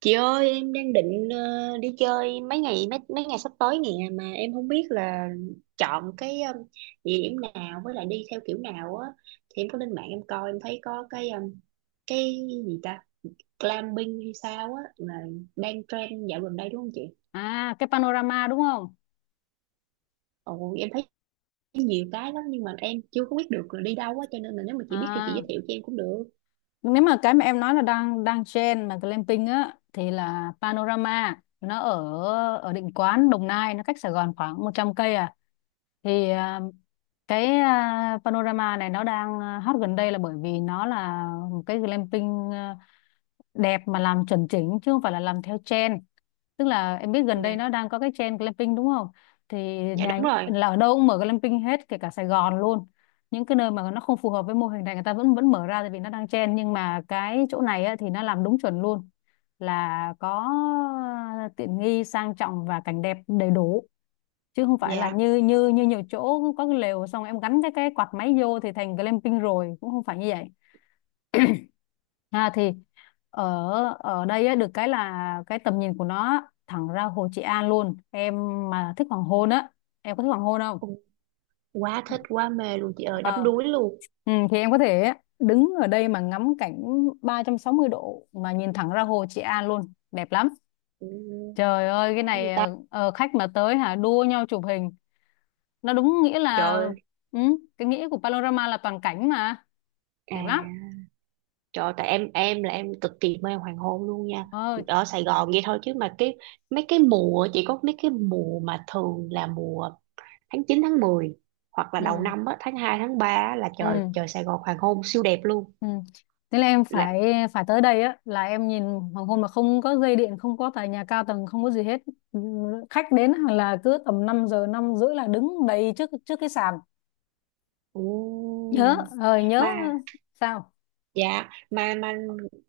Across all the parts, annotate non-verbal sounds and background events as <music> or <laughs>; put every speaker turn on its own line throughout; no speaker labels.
Chị ơi, em đang định đi chơi mấy ngày sắp tới nè, mà em không biết là chọn cái địa điểm nào với lại đi theo kiểu nào á. Thì em có lên mạng em coi em thấy có cái gì ta glamping hay sao á, là đang trend dạo gần đây đúng không chị?
À, cái panorama đúng không?
Ồ, em thấy nhiều cái lắm nhưng mà em chưa có biết được là đi đâu á, cho nên là nếu mà chị biết thì chị
À,
giới thiệu cho em cũng được.
nếu mà cái mà em nói là đang đang trend mà glamping á thì là panorama nó ở ở Định Quán Đồng Nai, nó cách Sài Gòn khoảng 100 cây à. Thì à, cái à, Panorama này nó đang hot gần đây là bởi vì nó là một cái glamping đẹp mà làm chuẩn chỉnh, chứ không phải là làm theo trend. Tức là em biết gần
Dạ,
đây nó đang có cái trend glamping đúng không, thì
dạ
nhà
đúng rồi.
là ở đâu cũng mở glamping hết, kể cả Sài Gòn luôn. Những cái nơi mà nó không phù hợp với mô hình này người ta vẫn vẫn mở ra tại vì nó đang trend, nhưng mà cái chỗ này á, thì nó làm đúng chuẩn luôn, là có tiện nghi sang trọng và cảnh đẹp đầy đủ, chứ không phải là
Dạ.
như như như nhiều chỗ có cái lều xong em gắn cái quạt máy vô thì thành glamping rồi, cũng không phải như vậy. Ha, thì ở ở đây á, được cái là cái tầm nhìn của nó thẳng ra Hồ Trị An luôn em, mà thích hoàng hôn á, em có thích hoàng hôn không?
Ồ, quá thích quá mê luôn chị ơi, đắm
Ờ,
đuối luôn.
thì em có thể đứng ở đây mà ngắm cảnh 360 độ mà nhìn thẳng ra Hồ Trị An luôn, đẹp lắm.
Ừ,
Trời ơi cái
đã gì
này
ta?
khách mà tới hả, đua nhau chụp hình, nó đúng nghĩa
Trời
là,
ơi.
ừ, cái nghĩa của panorama là toàn cảnh mà,
À,
đẹp lắm.
trời ơi, tại em là em cực kỳ mê hoàng hôn luôn nha.
ờ
Ở Sài Gòn vậy thôi, chứ mà mấy cái mùa, chỉ có mấy cái mùa mà thường là mùa tháng 9 tháng 10, hoặc là
ừ,
đầu năm á, tháng 2 tháng 3 á, là trời
ừ.
trời Sài Gòn hoàng hôn siêu đẹp luôn.
Ừ. Thế là em
Là.
phải phải tới đây á, là em nhìn hoàng hôn mà không có dây điện, không có tòa nhà cao tầng, không có gì hết. Ừ, khách đến là cứ tầm 5 giờ 5 rưỡi là đứng đầy trước trước cái sàn.
Ồ.
Nhớ, nhớ
Mà
sao?
dạ, mà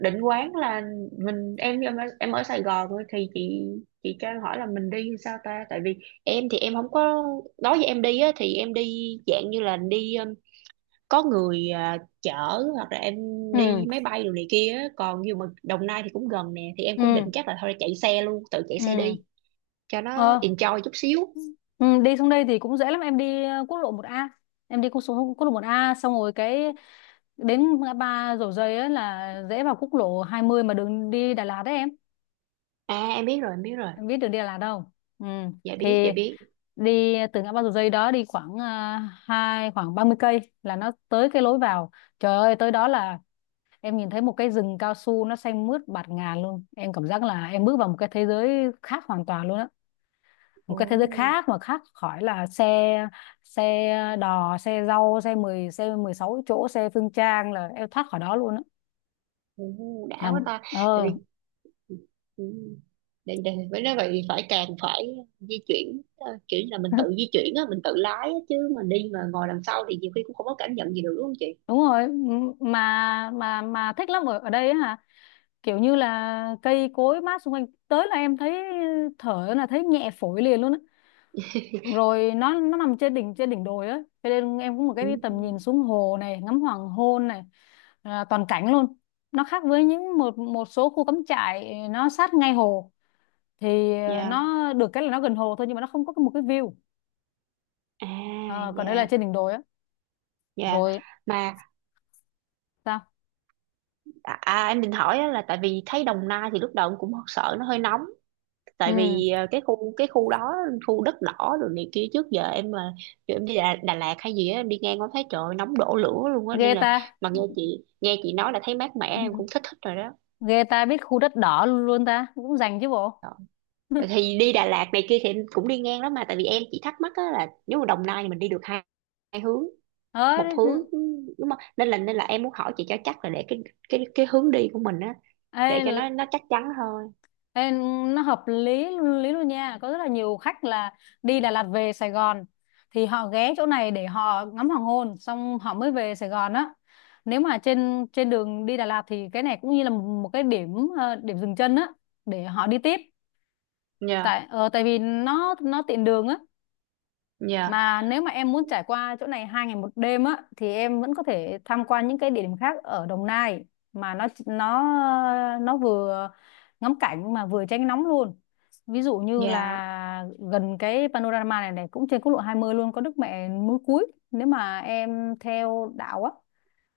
Định Quán là, mình em ở Sài Gòn thôi, thì chị cho em hỏi là mình đi sao ta, tại vì em thì em không có nói với em đi á, thì em đi dạng như là đi có người chở, hoặc là em đi
Ừ,
máy bay đồ này kia á. Còn như mà Đồng Nai thì cũng gần nè, thì em cũng
ừ,
định chắc là thôi chạy xe luôn, tự chạy xe
ừ.
đi cho nó
Ờ,
enjoy chút xíu.
ừ, đi xuống đây thì cũng dễ lắm, em đi quốc lộ một A. Em đi quốc lộ một A xong rồi cái đến ngã ba Dầu Giây á là dễ vào quốc lộ hai mươi, mà đường đi Đà Lạt đấy em.
À em biết rồi em biết rồi.
Em biết được Đà Lạt không? Ừ.
Dạ biết
Thì
dạ biết.
đi từ ngã ba Dầu Giây đó đi khoảng à, hai khoảng 30 cây là nó tới cái lối vào. Trời ơi tới đó là em nhìn thấy một cái rừng cao su nó xanh mướt bạt ngàn luôn, em cảm giác là em bước vào một cái thế giới khác hoàn toàn luôn á, một
Ồ.
cái thế giới khác mà khác khỏi là xe, xe đò, xe rau, xe mười, xe 16 chỗ, xe phương trang, là em thoát khỏi đó luôn á.
Ồ, đã
Là
quá ta. Tại
ờ
vì ừ, để, với nói vậy thì càng phải di chuyển kiểu như là mình tự
<laughs>
di chuyển á, mình tự lái á, chứ mình đi mà ngồi đằng sau thì nhiều khi cũng không có cảm nhận gì được đúng không chị?
đúng rồi, mà thích lắm ở ở đây á, kiểu như là cây cối mát xung quanh tới là em thấy thở là thấy nhẹ phổi liền luôn á. Rồi nó nằm trên đỉnh, trên đỉnh đồi á, cho nên em có một
Ừ,
cái tầm nhìn xuống hồ này, ngắm hoàng hôn này, là toàn cảnh luôn. Nó khác với những một một số khu cắm trại nó sát ngay hồ, thì
dạ.
nó được cái là nó gần hồ thôi, nhưng mà nó không có một cái view.
À,
Ờ, còn đây là
dạ.
trên đỉnh đồi á.
Dạ.
Rồi
Mà.
sao?
À, à, em định hỏi á, là tại vì thấy Đồng Nai thì lúc đầu em cũng sợ nó hơi nóng,
ừ
tại vì cái khu đó khu đất đỏ rồi này kia. Trước giờ em mà kiểu em đi Đà Lạt hay gì á, em đi ngang có thấy trời ơi, nóng đổ lửa luôn á,
ghê
nên là
ta.
mà nghe chị nói là thấy mát mẻ em cũng
<laughs> Ừ,
thích thích rồi đó.
ghê ta biết khu đất đỏ luôn, ta cũng dành chứ bộ.
Rồi
<laughs>
thì đi Đà Lạt này kia thì em cũng đi ngang đó, mà tại vì em chỉ thắc mắc á, là nếu mà Đồng Nai thì mình đi được hai hướng
ờ
một hướng đúng không, nên là nên là em muốn hỏi chị cho chắc, là để cái hướng đi của mình á, để cho
ê,
nó chắc chắn thôi.
Ê, nó hợp lý lý luôn nha, có rất là nhiều khách là đi Đà Lạt về Sài Gòn thì họ ghé chỗ này để họ ngắm hoàng hôn xong họ mới về Sài Gòn á. Nếu mà trên trên đường đi Đà Lạt thì cái này cũng như là một cái điểm điểm dừng chân á, để họ đi tiếp.
Dạ.
Tại vì nó tiện đường á. Mà nếu mà em muốn trải qua chỗ này hai ngày một đêm á thì em vẫn có thể tham quan những cái địa điểm khác ở Đồng Nai, mà nó vừa ngắm cảnh mà vừa tránh nóng luôn. Ví dụ như
Dạ
là gần cái panorama này này cũng trên quốc lộ 20 luôn, có Đức Mẹ núi Cúi. Nếu mà em theo đạo á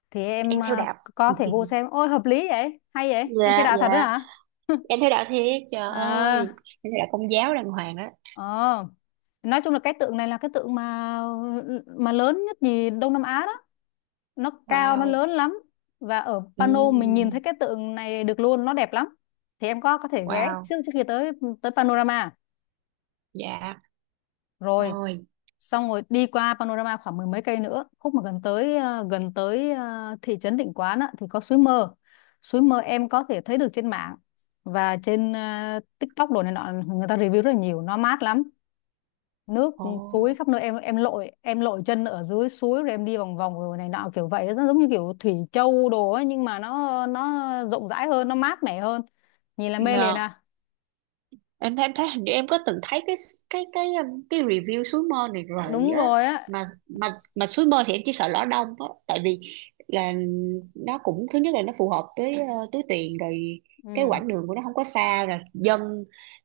thì
em
em
theo đạo.
có thể vô
<laughs>
xem. Ôi hợp lý vậy, hay vậy. Em theo
Dạ
đạo
dạ
thật đấy hả?
em theo đạo thiệt, trời ơi.
À,
Em theo đạo công giáo đàng hoàng đó.
ờ. Nói chung là cái tượng này là cái tượng mà lớn nhất gì Đông Nam Á đó, nó cao nó
Wow.
lớn lắm, và ở Pano mình nhìn
Ừ.
thấy cái tượng này được luôn, nó đẹp lắm. Thì em có thể ghé
Wow.
trước trước khi tới tới Panorama
Dạ
rồi,
rồi.
xong rồi đi qua Panorama khoảng mười mấy cây nữa, khúc mà gần tới thị trấn Định Quán á, thì có suối mơ. Suối mơ em có thể thấy được trên mạng và trên TikTok đồ này nọ, người ta review rất là nhiều, nó mát lắm, nước
Ồ.
suối khắp nơi, em lội, lội chân ở dưới suối rồi em đi vòng vòng rồi này nọ kiểu vậy, nó giống như kiểu Thủy Châu đồ ấy, nhưng mà nó rộng rãi hơn, nó mát mẻ hơn, nhìn là
Rồi,
mê liền à.
em thấy hình như em có từng thấy cái review suối mơ này rồi
Đúng
á.
rồi á.
Mà mà suối mơ thì em chỉ sợ lõ đông á, tại vì là nó cũng, thứ nhất là nó phù hợp với túi tiền rồi, cái
Ừ
quãng đường của nó không có xa, rồi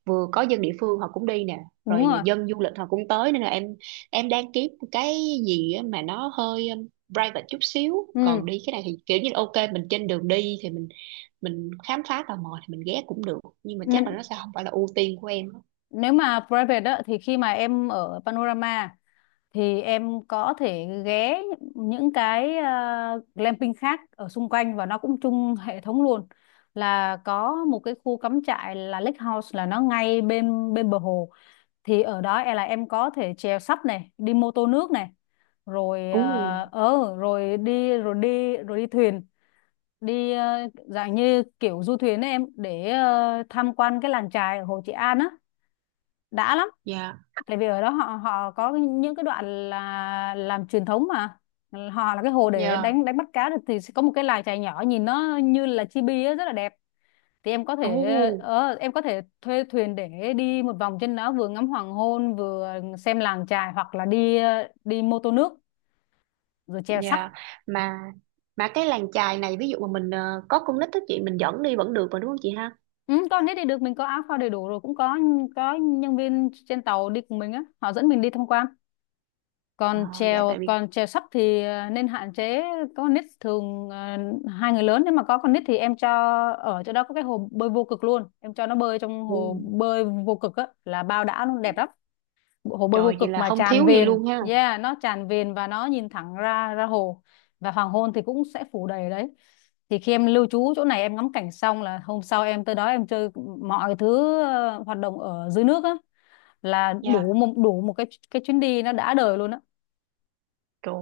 vừa có dân địa phương họ cũng đi nè,
đúng
rồi
rồi
dân du lịch họ cũng tới, nên là em đang kiếm cái gì á mà nó hơi private chút xíu.
ừ
Còn đi cái này thì kiểu như là ok, mình trên đường đi thì mình khám phá tò mò thì mình ghé cũng được, nhưng mà
Nên,
chắc là nó sẽ không phải là ưu tiên của em á.
nếu mà private á thì khi mà em ở Panorama thì em có thể ghé những cái glamping khác ở xung quanh, và nó cũng chung hệ thống luôn, là có một cái khu cắm trại là Lake House, là nó ngay bên bên bờ hồ. Thì ở đó em là em có thể chèo sắp này, đi mô tô nước này, rồi
Ồ,
rồi đi thuyền, đi dạng như kiểu du thuyền ấy em, để tham quan cái làng chài ở Hồ Trị An á, đã lắm.
dạ,
Tại vì ở đó họ họ có những cái đoạn là làm truyền thống mà, họ là cái hồ để
dạ,
đánh đánh bắt cá được, thì sẽ có một cái làng chài nhỏ nhìn nó như là chibi á, rất là đẹp. Thì em có
ồ,
thể em có thể thuê thuyền để đi một vòng trên đó, vừa ngắm hoàng hôn vừa xem làng chài, hoặc là đi đi mô tô nước rồi chèo sắp.
dạ. Mà mà cái làng chài này, ví dụ mà mình có con nít á chị, mình dẫn đi vẫn được mà đúng không chị ha?
Ừ, con hết đi được, mình có áo phao đầy đủ rồi, cũng có nhân viên trên tàu đi cùng mình á, họ dẫn mình đi tham quan.
Ờ,
Còn
dạ tại vì.
chèo sắp thì nên hạn chế có con nít, thường hai người lớn. Nếu mà có con nít thì em cho, ở chỗ đó có cái hồ bơi vô cực luôn, em cho nó bơi trong
Ồ,
hồ bơi vô cực á là bao đã luôn, đẹp lắm. Hồ bơi vô
trời, vậy
cực
là
mà
không
tràn
thiếu gì
vền,
luôn ha.
yeah, nó tràn vền và nó nhìn thẳng ra ra hồ, và hoàng hôn thì cũng sẽ phủ đầy ở đấy. Thì khi em lưu trú chỗ này em ngắm cảnh xong là hôm sau em tới đó em chơi mọi thứ, hoạt động ở dưới nước á, là đủ
Dạ,
một cái chuyến đi nó đã đời luôn á.
trời.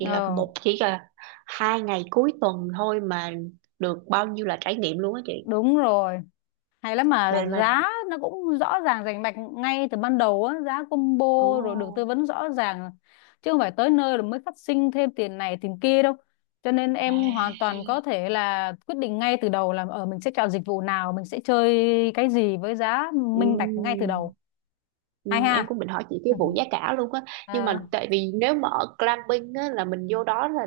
Vậy là,
ờ
chỉ là 2 ngày cuối tuần thôi mà được bao nhiêu là trải nghiệm luôn á chị.
Đúng rồi, hay lắm, mà
Mà.
giá nó cũng rõ ràng rành mạch ngay từ ban đầu á, giá combo,
Ồ.
rồi được tư vấn rõ ràng, chứ không phải tới nơi rồi mới phát sinh thêm tiền này tiền kia đâu, cho nên
À.
em hoàn toàn có thể là quyết định ngay từ đầu là ở mình sẽ chọn dịch vụ nào, mình sẽ chơi cái gì, với giá
Ừ.
minh bạch ngay từ đầu. Hay
Ừ, em
ha.
cũng định hỏi chị cái
<laughs>
vụ giá cả luôn á, nhưng
Ờ
mà tại vì nếu mà ở glamping á là mình vô đó là,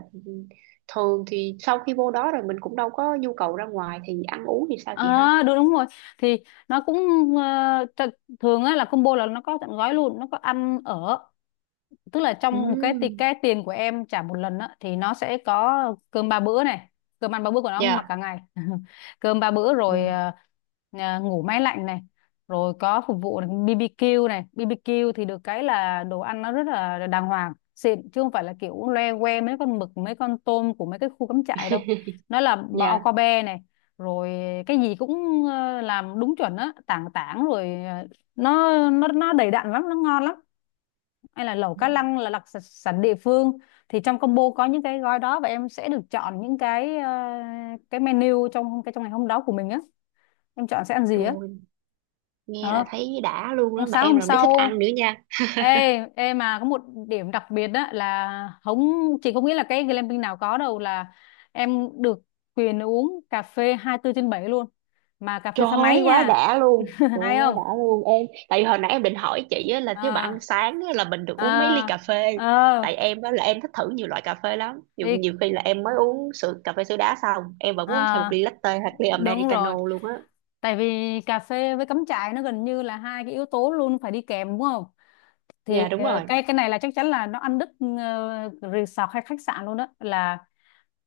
thường thì sau khi vô đó rồi mình cũng đâu có nhu cầu ra ngoài, thì ăn uống thì sao chị ha?
à, đúng đúng rồi, thì nó cũng ờ, th- thường á là combo là nó có tận gói luôn, nó có ăn ở, tức là trong một cái
Ừ,
cái tiền của em trả một lần á thì nó sẽ có cơm ba bữa này, cơm ăn ba bữa của nó mặc
dạ.
cả ngày <laughs> cơm ba bữa
Ừ.
rồi, ngủ máy lạnh này, rồi có phục vụ này, BBQ này. BBQ thì được cái là đồ ăn nó rất là đàng hoàng xịn, chứ không phải là kiểu loe que mấy con mực mấy con tôm của mấy cái khu cắm trại đâu, nó là bao
Dạ
cao be này. Rồi cái gì cũng làm đúng chuẩn á, tảng tảng rồi nó đầy đặn lắm, nó ngon lắm, hay là lẩu cá lăng là đặc sản địa phương. Thì trong combo có những cái gói đó, và em sẽ được chọn những cái cái menu trong cái trong ngày hôm đó của mình á, em chọn sẽ ăn gì á.
rồi, nghe là
ờ
thấy đã luôn đó,
Hôm
mà
sáng
em
hôm
là đứa thích ăn
sau,
nữa nha.
ê ê mà có một điểm đặc biệt đó là không chỉ có nghĩa là cái glamping nào có đâu là em được quyền uống cà phê 24/7 luôn, mà cà phê
Trời
pha
ơi,
máy
quá
nha.
đã luôn.
<laughs>
Trời ơi,
Hay
quá
không?
đã luôn em. Tại vì hồi nãy em định hỏi chị á, là thiếu bà
Ờ,
ăn sáng á, là mình được uống mấy ly
ờ,
cà phê.
ờ,
Tại em á, là em thích thử nhiều loại cà phê lắm. Nhiều,
thì
nhiều khi là em mới uống sữa cà phê sữa đá xong, em vẫn
ờ,
uống thêm một ly latte hoặc ly
đúng rồi.
americano luôn á.
Tại vì cà phê với cắm trại nó gần như là hai cái yếu tố luôn phải đi kèm đúng không? Thì
Dạ đúng rồi.
cái này là chắc chắn là nó ăn đứt resort hay khách sạn luôn, đó là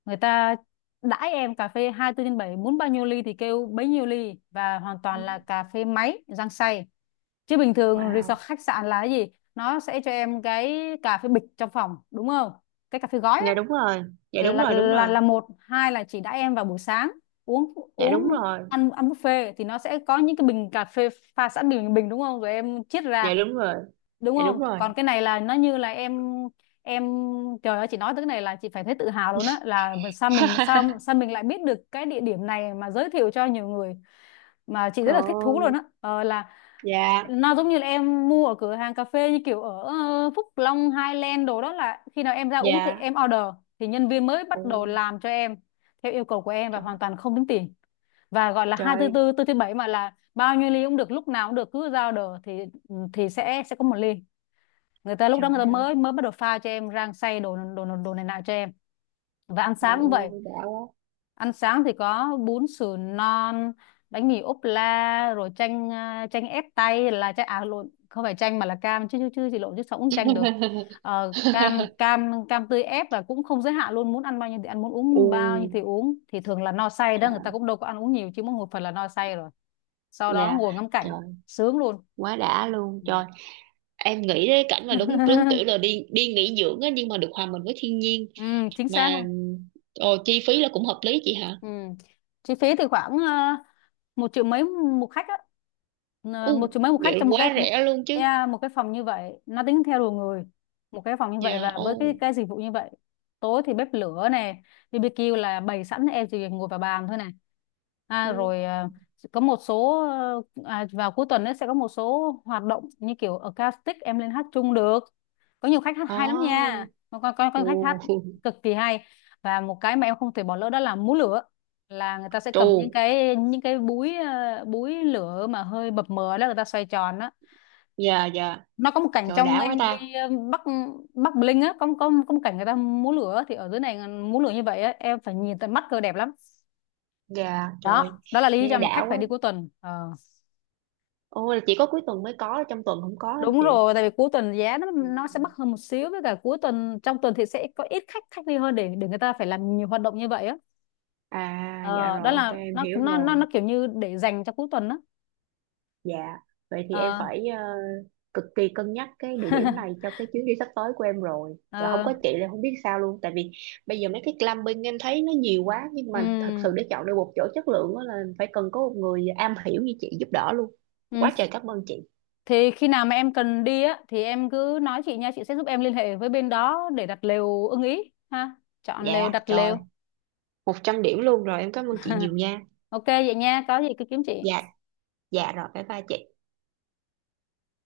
người ta đãi em cà phê 24/7, muốn bao nhiêu ly thì kêu bấy nhiêu ly, và hoàn toàn là cà phê máy rang xay. Chứ bình thường resort
Wow.
khách sạn là cái gì? Nó sẽ cho em cái cà phê bịch trong phòng đúng không? Cái cà phê gói á,
Dạ đúng rồi. Dạ đúng
là
rồi, đúng
là
rồi.
là một hai là chỉ đãi em vào buổi sáng, uống
Dạ đúng
uống
rồi.
ăn ăn buffet thì nó sẽ có những cái bình cà phê pha sẵn, bình bình đúng không, rồi em chiết
Dạ
ra
đúng rồi.
đúng
Dạ đúng
không.
rồi.
Còn cái này là nó như là em trời ơi, chị nói tới cái này là chị phải thấy tự hào luôn á, là mà sao mình sao sao mình lại biết được cái địa điểm này mà giới thiệu cho nhiều người, mà chị rất
Trời
là thích thú luôn á.
ơi.
Ờ, là
Dạ,
nó giống như là em mua ở cửa hàng cà phê, như kiểu ở Phúc Long, Highland đồ đó, là khi nào em ra uống thì
dạ.
em order, thì nhân viên mới bắt
Ồ,
đầu làm cho em theo yêu cầu của em và
trời,
hoàn toàn không tính tiền. Và gọi là
trời,
244 tư tư tư thứ bảy, mà là bao nhiêu ly cũng được, lúc nào cũng được, cứ ra order thì ừ, thì sẽ có một ly, người ta lúc đó người
trời
ta
ơi.
mới mới bắt đầu pha cho em rang xay đồ đồ đồ này nọ cho em. Và ăn
Ồ,
sáng cũng vậy.
đã quá.
Ăn sáng thì có bún sườn non, bánh mì ốp la, rồi chanh à, chanh ép tay là chanh, à lộn, không phải chanh mà là cam, chứ chứ chứ gì lộn chứ sao cũng chanh được. Ờ, cam
<laughs>
cam cam tươi ép, và cũng không giới hạn luôn, muốn ăn bao nhiêu thì ăn, muốn
Ừ,
uống bao nhiêu thì uống, thì thường là no say đó, người ta cũng đâu có ăn uống nhiều chứ, mỗi một phần là no say rồi, sau đó
dạ
ngồi ngắm cảnh,
trời,
sướng luôn.
quá đã luôn
Ừ.
trời, em nghĩ đến cảnh mà đúng đúng kiểu là
<laughs>
đi đi nghỉ dưỡng á, nhưng mà được hòa mình với thiên nhiên.
Ừ, chính xác.
Mà ồ, chi phí là cũng hợp lý chị hả?
Ừ. Chi phí thì khoảng một triệu mấy một khách á. Ờ, một
U,
triệu mấy một khách,
vậy
trong một cái,
quá rẻ luôn chứ.
yeah, một cái phòng như vậy, nó tính theo đầu người. Một cái phòng như vậy
Dạ.
và với cái
Ô.
cái dịch vụ như vậy, tối thì bếp lửa này, BBQ là bày sẵn, em chỉ việc ngồi vào bàn thôi này. À, rồi có một số vào cuối tuần ấy, sẽ có một số hoạt động như kiểu acoustic, em lên hát chung được. Có nhiều khách hát hay lắm nha,
Oh.
có có khách hát
Ồ.
cực kỳ hay. Và một cái mà em không thể bỏ lỡ đó là múa lửa. Là người ta sẽ
Trù.
cầm những cái búi búi lửa mà hơi mập mờ đó, người ta xoay tròn đó.
Dạ, dạ
Nó có một cảnh
trời,
trong
đã quá ta.
MV Bắc Bắc Bling á, có có một cảnh người ta múa lửa, thì ở dưới này múa lửa như vậy á, em phải nhìn tận mắt cơ, đẹp lắm.
Dạ trời,
Đó, đó là lý
nghe
do mà khách
đã
phải
quá.
đi cuối tuần. Ờ.
Ô, là chỉ có cuối tuần mới có, trong tuần không có hả
Đúng
chị?
rồi, tại vì cuối tuần giá nó sẽ mắc hơn một xíu, với cả cuối tuần trong tuần thì sẽ có ít khách, khách đi hơn, để người ta phải làm nhiều hoạt động như vậy á.
À, dạ
Ờ,
rồi,
đó
ok
là
em
nó
hiểu
nó nó
rồi.
nó kiểu như để dành cho cuối tuần đó.
Dạ, vậy thì em
Ờ.
phải cực kỳ cân nhắc cái địa điểm này
<laughs>
cho cái chuyến đi sắp tới của em rồi. Chứ không
Ờ.
có chị là không biết sao luôn. Tại vì bây giờ mấy cái glamping em thấy nó nhiều quá, nhưng
Ừ.
mà thật sự để chọn được một chỗ chất lượng á là phải cần có một người am hiểu như chị giúp đỡ luôn.
Ừ.
Quá trời cảm ơn chị.
Thì khi nào mà em cần đi á thì em cứ nói chị nha, chị sẽ giúp em liên hệ với bên đó để đặt lều ưng ý ha. Chọn lều,
Dạ,
đặt
trời,
lều.
100 điểm luôn rồi. Em cảm ơn chị nhiều nha.
OK vậy nha, có gì cứ kiếm
Dạ,
chị.
dạ rồi, bye bye chị.